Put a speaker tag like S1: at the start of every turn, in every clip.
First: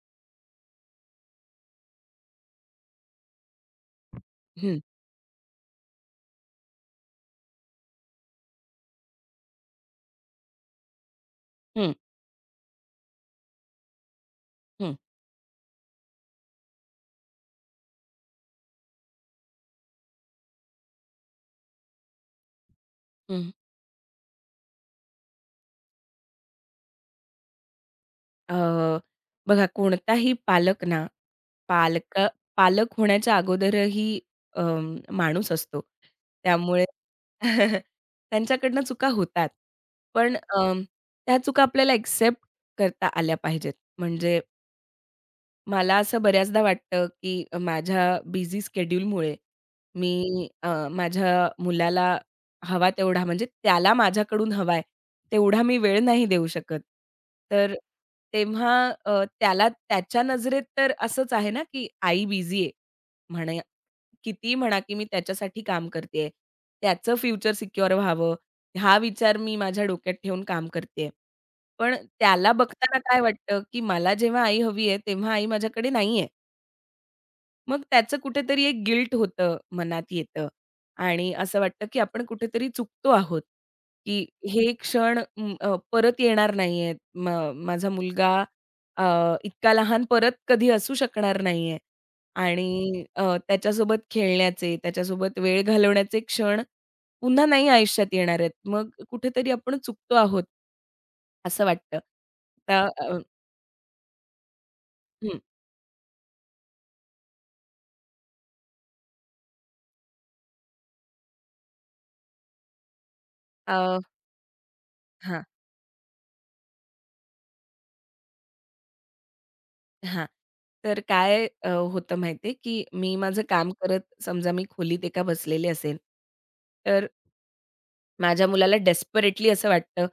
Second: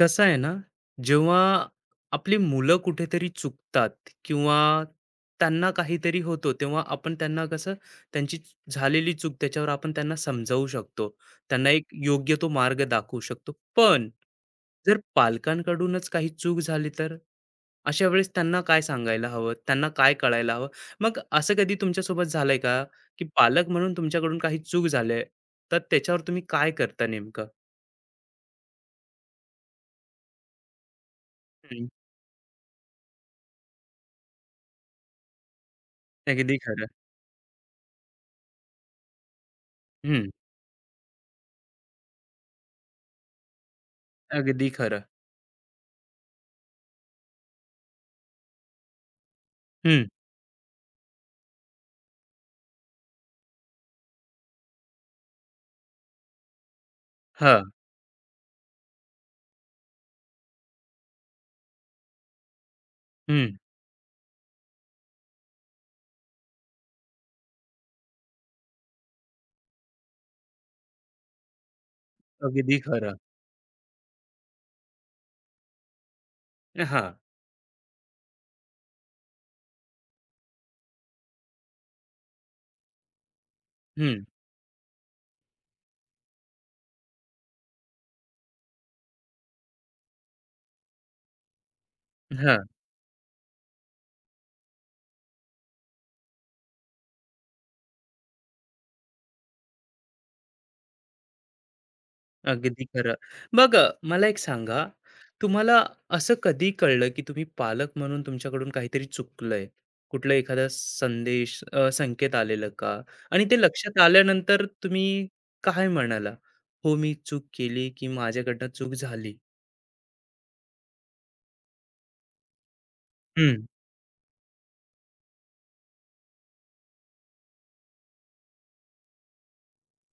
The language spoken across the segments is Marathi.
S1: कसं आहे ना, जेव्हा आपली मुलं कुठेतरी चुकतात किंवा
S2: हं,
S1: त्यांना काहीतरी होतो, तेव्हा आपण त्यांना कसं त्यांची झालेली चूक त्याच्यावर आपण त्यांना समजावू शकतो. त्यांना एक
S2: हं,
S1: योग्य तो मार्ग दाखवू शकतो. पण
S2: हं,
S1: जर पालकांकडूनच काही चूक झाली तर? अशा वेळेस त्यांना काय सांगायला हवं? त्यांना काय कळायला हवं? मग असं कधी तुमच्यासोबत झालंय का, की
S2: हं.
S1: पालक म्हणून तुमच्याकडून काही चूक झाली तर त्याच्यावर तुम्ही काय करता नेमकं?
S2: अ, बघा कोणताही पालक ना,
S1: हं,
S2: पालक पालक होण्याच्या अगोदरही अ, माणूस असतो.
S1: अगदी
S2: त्यामुळे
S1: खरं.
S2: त्यांच्याकडनं चुका होतात. पण त्या चुका आपल्याला एक्सेप्ट करता आल्या पाहिजेत. म्हणजे
S1: अगदी खरं.
S2: मला असं बऱ्याचदा वाटतं, की माझ्या बिझी स्केड्यूलमुळे
S1: हं.
S2: मी माझ्या मुलाला हवा तेवढा म्हणजे त्याला माझ्याकडून हवाय तेवढा मी वेळ नाही देऊ शकत.
S1: हां.
S2: तर तेव्हा त्याला त्याच्या नजरेत तर असंच आहे ना, की आई बिझी आहे.
S1: हं.
S2: म्हणे कितीही म्हणा, की मी त्याच्यासाठी काम करतेय. त्याचं फ्युचर सिक्युअर व्हावं हा विचार मी माझ्या डोक्यात ठेवून काम करतेय. पण त्याला
S1: अगदी
S2: बघताना
S1: खरं.
S2: काय वाटतं, की मला जेव्हा आई हवी आहे, तेव्हा आई माझ्याकडे नाहीये.
S1: हां.
S2: मग त्याचं कुठेतरी एक गिल्ट होतं, मनात येतं आणि असं वाटतं, की आपण कुठेतरी चुकतो आहोत, की
S1: हं.
S2: हे क्षण परत येणार नाहीयेत. माझा मुलगा अ, इतका लहान परत कधी असू शकणार नाहीये
S1: हां.
S2: आणि त्याच्यासोबत खेळण्याचे, त्याच्यासोबत वेळ घालवण्याचे क्षण पुन्हा नाही आयुष्यात येणार आहेत. मग कुठेतरी आपण चुकतो आहोत, असं वाटतं.
S1: अगदी
S2: आता
S1: खरं. मग मला एक सांगा,
S2: हं,
S1: तुम्हाला असं कधी कळलं, की तुम्ही पालक म्हणून तुमच्याकडून काहीतरी चुकलंय? कुठला एखादा संदेश संकेत आलेलं का? आणि ते लक्षात
S2: अ,
S1: आल्यानंतर तुम्ही काय म्हणाला? "हो, मी चूक केली, की माझ्याकडनं चूक झाली?"
S2: हां. तर काय होतं माहिती की मी माझं
S1: हं,
S2: काम करत समजा मी खोलीत एका बसलेले असेन, तर माझ्या मुलाला डेस्परेटली असं वाटतं,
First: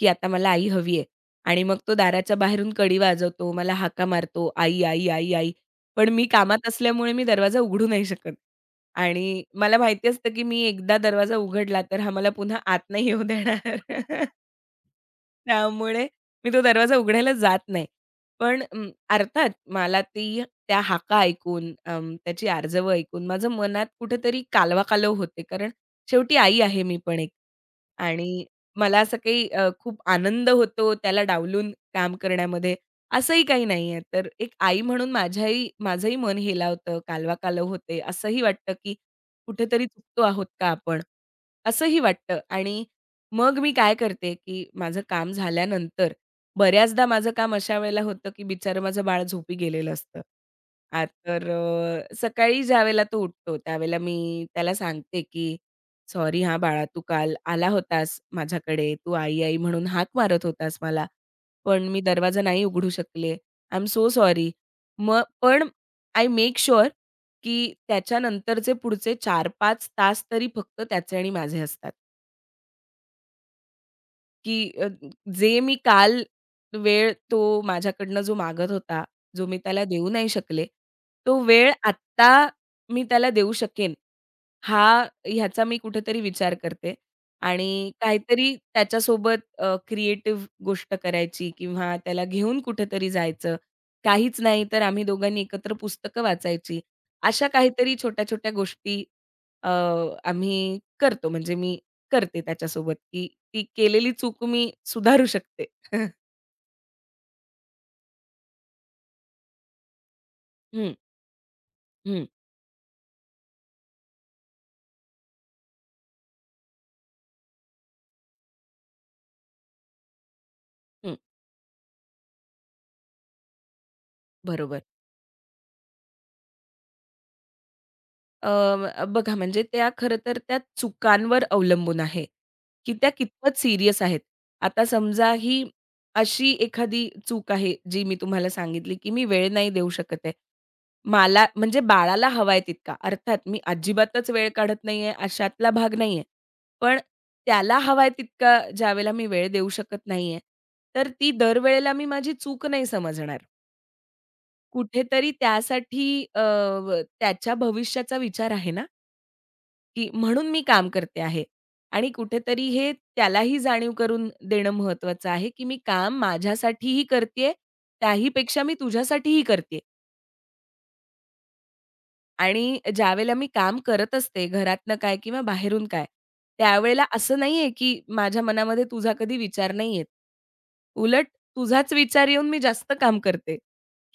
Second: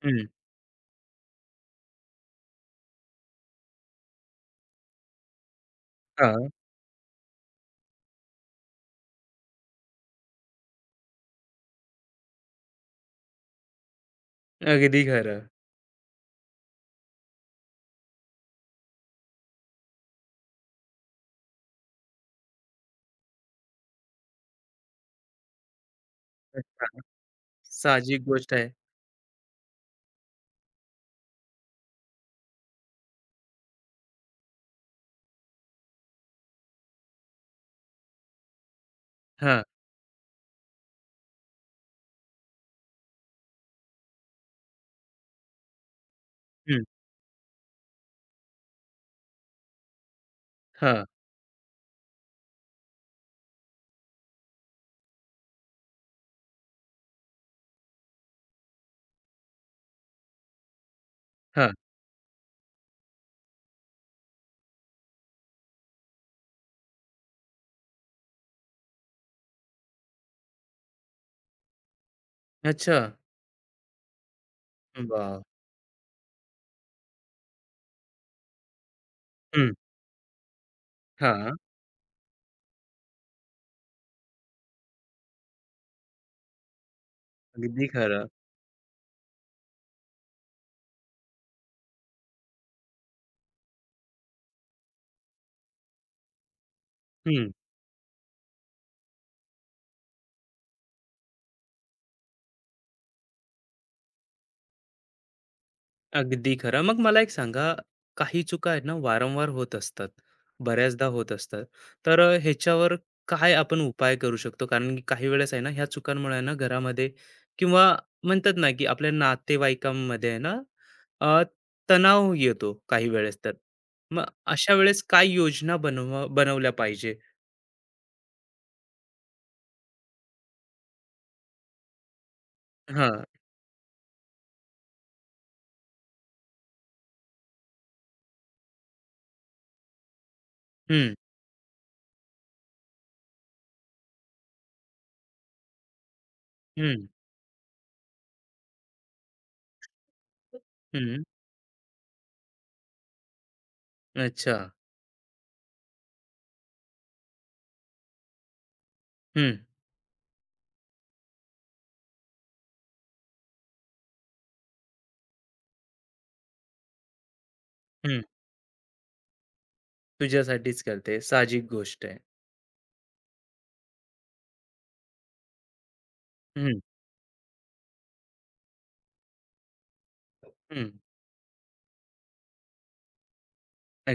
S2: की
S1: हं.
S2: आता मला आई हवी आहे. आणि मग तो दाराच्या बाहेरून कडी वाजवतो, मला हाका मारतो, "आई, आई, आई, आई." पण मी
S1: हां.
S2: कामात असल्यामुळे मी दरवाजा उघडू नाही शकत. आणि मला माहिती असतं, की मी एकदा दरवाजा उघडला तर हा मला पुन्हा आत नाही येऊ देणार.
S1: अगदी खरं.
S2: त्यामुळे मी तो दरवाजा उघडायला जात नाही. पण अर्थात मला ती त्या हाका ऐकून त्याची आर्जव ऐकून माझं मनात कुठेतरी कालवा कालव होते. कारण शेवटी आई आहे मी पण एक.
S1: साहजिक
S2: आणि
S1: गोष्ट आहे.
S2: मला असं काही खूप आनंद होतो त्याला डावलून काम करण्यामध्ये, असंही काही नाहीये. तर एक आई म्हणून माझंही मन हेलावतं, कालवा कालव होते. असंही वाटतं, की
S1: हां.
S2: कुठेतरी चुकतो आहोत का आपण? असंही वाटतं आणि मग मी काय करते, की माझं काम झाल्यानंतर
S1: हं.
S2: बऱ्याचदा माझं काम अशा वेळेला होतं, की बिचारं माझं बाळ झोपी गेलेलं असतं.
S1: हां,
S2: तर सकाळी ज्यावेळेला तो उठतो त्यावेळेला मी त्याला सांगते, की "सॉरी हां बाळा, तू काल आला होतास माझ्याकडे. तू आई-आई म्हणून हाक मारत होतास मला.
S1: हां.
S2: पण मी दरवाजा नाही उघडू शकले. I am so sorry." मग पण आय मेक शुअर की त्याच्यानंतरचे पुढचे 4-5 तास तरी फक्त त्याचे आणि माझे असतात.
S1: अच्छा.
S2: की
S1: हं. वाह!
S2: जे मी काल वेळ तो माझ्याकडनं जो मागत होता, जो मी
S1: हं.
S2: त्याला देऊ नाही शकले, तो वेळ आत्ता मी त्याला देऊ शकेन, हा ह्याचा मी कुठेतरी विचार करते
S1: अगदी
S2: आणि
S1: खरं.
S2: काहीतरी त्याच्यासोबत क्रिएटिव्ह गोष्ट करायची किंवा त्याला घेऊन कुठेतरी जायचं. काहीच नाही तर आम्ही दोघांनी एकत्र पुस्तकं वाचायची. अशा
S1: हं.
S2: काहीतरी छोट्या-छोट्या गोष्टी अ, आम्ही करतो म्हणजे मी करते त्याच्यासोबत, की ती केलेली चूक मी सुधारू शकते.
S1: अगदी खरं. मग मला एक सांगा, काही चुका आहेत ना, वारंवार होत असतात.
S2: हं,
S1: बऱ्याचदा होत असतात. तर
S2: हं,
S1: ह्याच्यावर काय आपण उपाय करू शकतो? कारण की काही वेळेस आहे ना, ह्या चुकांमुळे आहे ना, घरामध्ये किंवा म्हणतात ना, की आपल्या नातेवाईकांमध्ये आहे ना,
S2: हं.
S1: अ, तणाव येतो काही वेळेस तर. मग अशा
S2: बरोबर.
S1: वेळेस काय योजना बनवल्या पाहिजे?
S2: बघा म्हणजे त्या खरं तर त्या चुकांवर अवलंबून आहे, की त्या
S1: हां.
S2: कितपत सीरियस आहेत. आता समजा ही अशी एखादी चूक आहे, जी मी तुम्हाला सांगितली, की मी वेळ नाही देऊ शकत आहे.
S1: हं,
S2: मला म्हणजे बाळाला हवाय तितका. अर्थात मी अजिबातच वेळ काढत नाहीये अशातला भाग नाहीये. पण
S1: हं,
S2: त्याला हवाय तितका ज्यावेळेला मी वेळ देऊ शकत नाहीये, तर
S1: हं.
S2: ती दरवेळेला मी माझी चूक नाही समजणार.
S1: अच्छा.
S2: कुठेतरी त्यासाठी अ, त्याच्या भविष्याचा विचार आहे ना.
S1: हं,
S2: की म्हणून मी काम करते आहे आणि कुठेतरी हे त्यालाही जाणीव करून देणं महत्वाचं आहे, की मी काम माझ्यासाठीही करतेय,
S1: हं.
S2: त्याहीपेक्षा मी तुझ्यासाठीही करते
S1: तुझ्यासाठीच करते. साहजिक गोष्ट आहे.
S2: आणि ज्यावेळेला मी काम करत असते, घरातनं काय किंवा बाहेरून काय,
S1: हं,
S2: त्यावेळेला असं नाहीये, की माझ्या मनामध्ये तुझा कधी विचार नाही येत.
S1: हं.
S2: उलट तुझाच विचार येऊन मी जास्त काम करते,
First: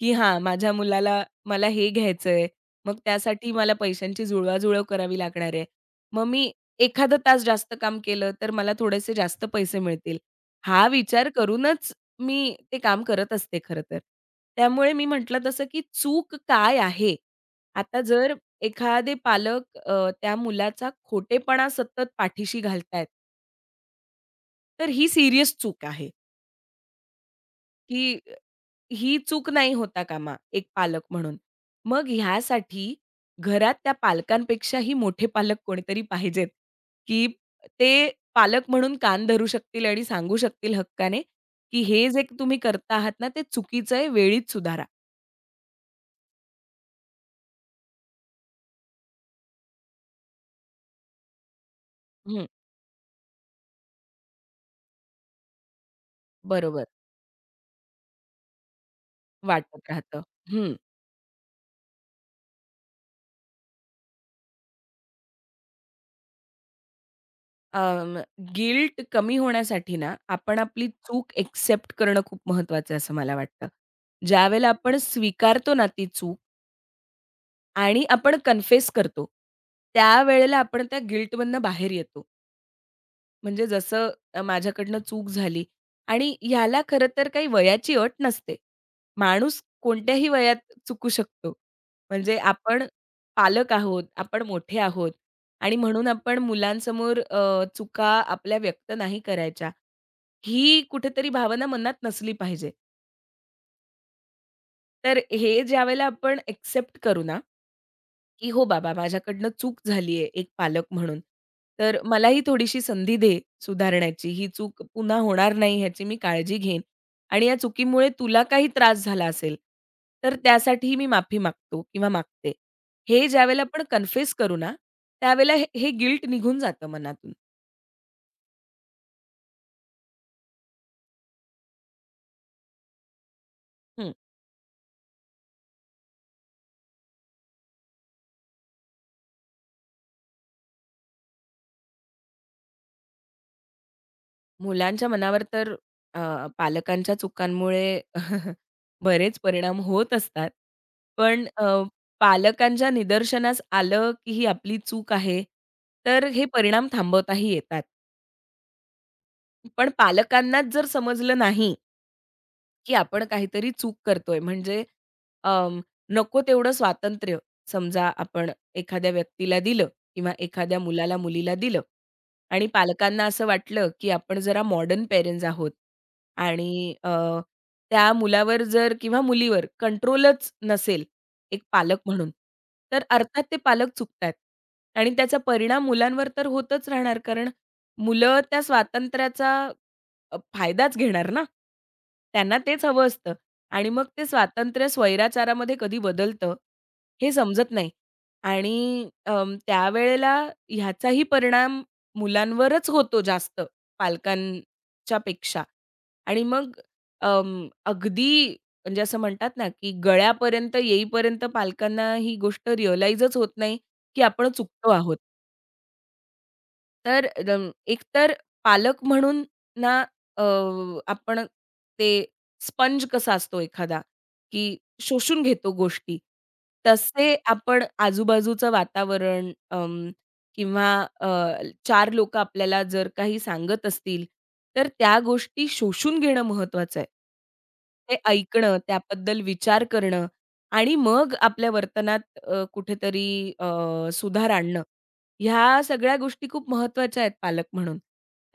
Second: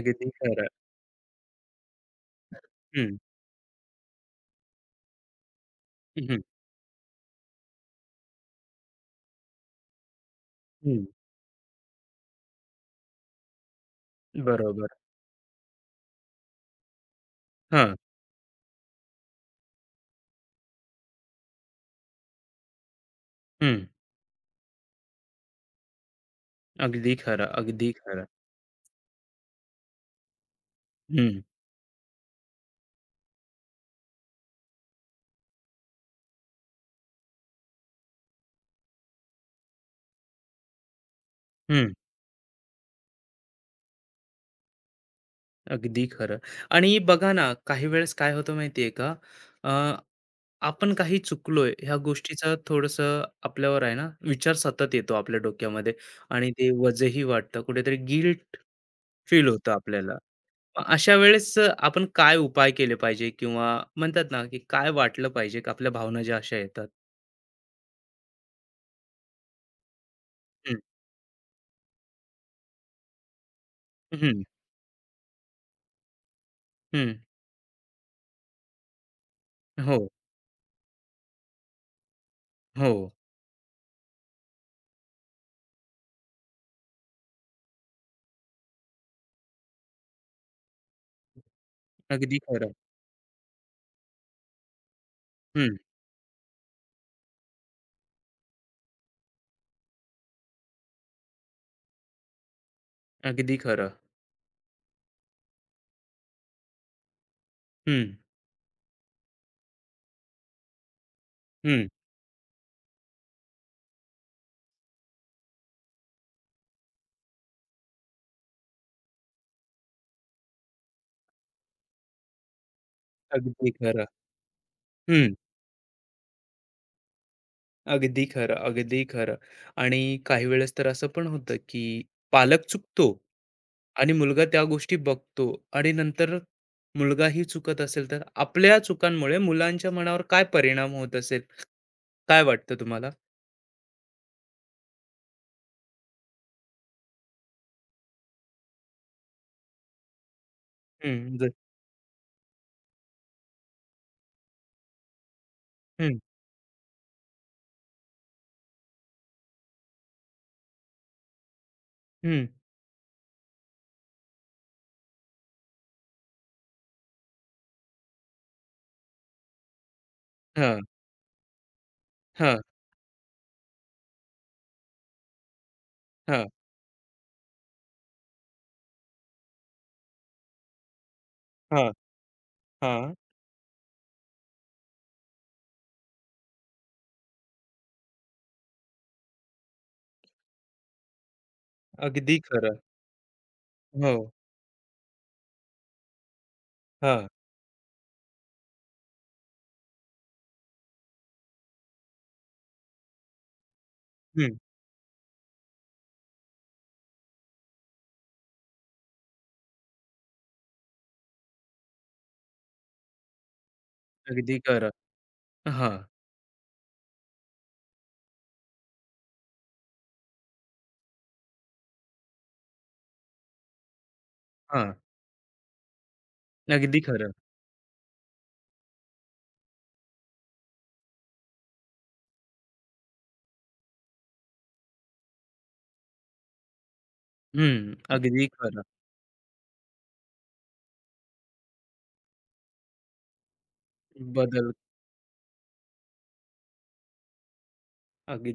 S2: की हां,
S1: खरं.
S2: माझ्या मुलाला मला हे घ्यायचंय, मग
S1: हं,
S2: त्यासाठी मला पैशांची जुळवाजुळव करावी लागणार आहे. मग
S1: हं,
S2: मी एखादा तास जास्त काम केलं, तर मला थोडेसे जास्त पैसे मिळतील. हा
S1: हं.
S2: विचार करूनच मी ते काम करत असते खरं तर.
S1: बरोबर.
S2: त्यामुळे मी म्हटलं तसं, की चूक काय आहे?
S1: हां.
S2: आता जर एखादे पालक त्या मुलाचा खोटेपणा सतत पाठीशी घालतायत,
S1: हं.
S2: तर ही सीरियस चूक आहे,
S1: अगदी खरं, अगदी
S2: की
S1: खरं.
S2: ही चूक नाही होता कामा एक पालक म्हणून.
S1: हं,
S2: मग ह्यासाठी घरात त्या पालकांपेक्षाही मोठे पालक कोणीतरी पाहिजेत, की ते पालक म्हणून कान धरू शकतील आणि सांगू शकतील हक्काने, की
S1: हं.
S2: हे जे तुम्ही करता आहात ना, ते चुकीचं आहे, वेळीच सुधारा.
S1: अगदी खरं. आणि बघा ना, काही वेळेस काय होतं माहिती आहे का? अ, आपण काही चुकलोय ह्या
S2: हं,
S1: गोष्टीचा थोडंसं आपल्यावर आहे ना, विचार सतत येतो आपल्या डोक्यामध्ये आणि ते
S2: बरोबर.
S1: वजही वाटतं. कुठेतरी गिल्ट फील होतं
S2: वाटत
S1: आपल्याला.
S2: राहतं. हं.
S1: मग अशा वेळेस आपण काय उपाय केले पाहिजे किंवा म्हणतात ना, की काय वाटलं पाहिजे, की आपल्या भावना ज्या अशा येतात?
S2: गिल्ट कमी होण्यासाठी ना, आपण
S1: हं,
S2: आपली चूक एक्सेप्ट करणं खूप महत्वाचं आहे असं मला वाटतं.
S1: हं,
S2: ज्यावेळेला आपण स्वीकारतो ना ती चूक
S1: हं.
S2: आणि आपण कन्फेस करतो,
S1: हो,
S2: त्यावेळेला आपण त्या गिल्टमधनं बाहेर येतो.
S1: हो.
S2: म्हणजे जसं माझ्याकडनं चूक झाली आणि ह्याला खरं तर काही वयाची अट नसते. माणूस कोणत्याही वयात चुकू शकतो. म्हणजे
S1: अगदी खरं.
S2: आपण पालक आहोत, आपण मोठे आहोत
S1: हं,
S2: आणि म्हणून आपण मुलांसमोर चुका आपल्या व्यक्त नाही करायच्या. ही कुठेतरी भावना मनात नसली पाहिजे.
S1: अगदी खरं.
S2: तर हे ज्यावेळेला आपण एक्सेप्ट करू ना
S1: हं,
S2: की "हो बाबा, माझ्याकडनं चूक झाली एक पालक म्हणून.
S1: हं.
S2: तर मलाही थोडीशी संधी दे सुधारण्याची. ही चूक पुन्हा होणार नाही ह्याची मी काळजी घेईन आणि या चुकीमुळे तुला काही त्रास झाला असेल, तर त्यासाठीही मी माफी मागतो किंवा मागते." हे ज्यावेळेला
S1: अगदी
S2: आपण
S1: खरं.
S2: कन्फेस करू ना,
S1: हं.
S2: त्यावेळेला हे हे गिल्ट निघून जातं मनातून.
S1: अगदी खरं, अगदी खरं. आणि काही वेळेस तर असं पण होतं, की पालक चुकतो आणि मुलगा त्या गोष्टी बघतो आणि नंतर मुलगाही चुकत असेल, तर आपल्या चुकांमुळे मुलांच्या मनावर काय परिणाम होत असेल? काय वाटतं तुम्हाला?
S2: मुलांच्या मनावर तर पालकांच्या चुकांमुळे बरेच परिणाम होत असतात.
S1: हं,
S2: पण
S1: ज
S2: पालकांच्या निदर्शनास आलं, की ही आपली चूक आहे,
S1: हं,
S2: तर हे परिणाम थांबवताही येतात. पण पालकांनाच जर समजलं नाही
S1: हं.
S2: की आपण काहीतरी चूक करतोय. म्हणजे अं, नको तेवढं स्वातंत्र्य समजा आपण एखाद्या व्यक्तीला दिलं किंवा एखाद्या
S1: हां,
S2: मुलाला, मुलीला दिलं
S1: हां,
S2: आणि पालकांना असं वाटलं, की आपण जरा मॉडर्न पेरेंट्स आहोत
S1: हां,
S2: आणि त्या मुलावर जर किंवा मुलीवर कंट्रोलच नसेल एक
S1: हां,
S2: पालक म्हणून, तर
S1: हां.
S2: अर्थात ते पालक चुकतायत आणि त्याचा परिणाम मुलांवर तर होतच राहणार. कारण मुलं त्या स्वातंत्र्याचा फायदाच घेणार ना.
S1: अगदी
S2: त्यांना
S1: खरं.
S2: तेच हवं असतं आणि मग
S1: हो.
S2: ते स्वातंत्र्य स्वैराचारामध्ये कधी बदलतं
S1: हां.
S2: हे समजत नाही आणि त्यावेळेला ह्याचाही परिणाम मुलांवरच होतो जास्त
S1: हं.
S2: पालकांच्या पेक्षा आणि मग अगदी म्हणजे असं म्हणतात ना, की गळ्यापर्यंत येईपर्यंत पालकांना ही गोष्ट रिअलाइजच होत नाही, की आपण
S1: अगदी खरं.
S2: चुकतो आहोत.
S1: हां,
S2: तर दम एकतर पालक म्हणून ना अ, आपण ते स्पंज कसा असतो एखादा, की
S1: हां.
S2: शोषून घेतो गोष्टी.
S1: अगदी खरं.
S2: तसे आपण आजूबाजूचं वातावरण किंवा अ, चार लोकं आपल्याला जर काही सांगत असतील, तर त्या गोष्टी शोषून घेणं महत्वाचं आहे.
S1: हं.
S2: ते
S1: अगदी
S2: ऐकणं,
S1: खरं.
S2: त्याबद्दल विचार करणं आणि मग आपल्या वर्तनात कुठेतरी सुधार
S1: बदल
S2: आणणं. ह्या सगळ्या गोष्टी खूप महत्त्वाच्या आहेत पालक म्हणून.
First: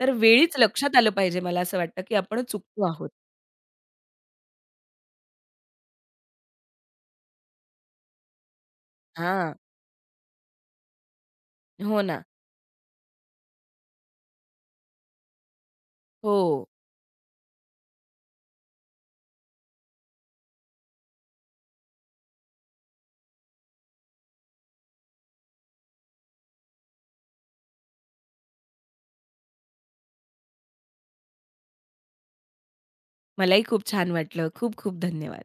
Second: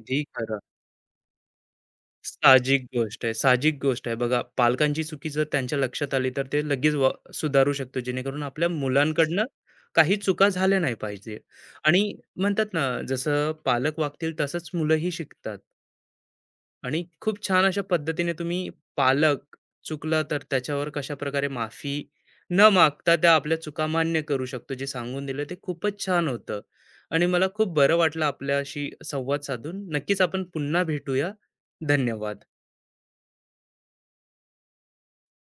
S2: तर वेळीच
S1: खरं.
S2: लक्षात आलं पाहिजे मला असं वाटतं, की आपण
S1: साहजिक
S2: चुकतो आहोत.
S1: गोष्ट आहे, साहजिक गोष्ट आहे. बघा पालकांची चुकी जर त्यांच्या लक्षात आली, तर ते लगेच सुधारू शकतो, जेणेकरून आपल्या मुलांकडनं
S2: हां.
S1: काही चुका झाल्या नाही पाहिजे.
S2: हो
S1: आणि
S2: ना.
S1: म्हणतात ना, जसं पालक वागतील तसंच मुलंही शिकतात.
S2: हो.
S1: आणि खूप छान अशा पद्धतीने तुम्ही पालक चुकला तर त्याच्यावर कशा प्रकारे माफी न मागता त्या आपल्या चुका मान्य करू शकतो जे सांगून दिलं ते खूपच छान होतं आणि मला खूप बरं वाटलं आपल्याशी संवाद साधून नक्कीच आपण पुन्हा भेटूया. धन्यवाद.
S2: मलाही खूप छान वाटलं. खूप खूप धन्यवाद.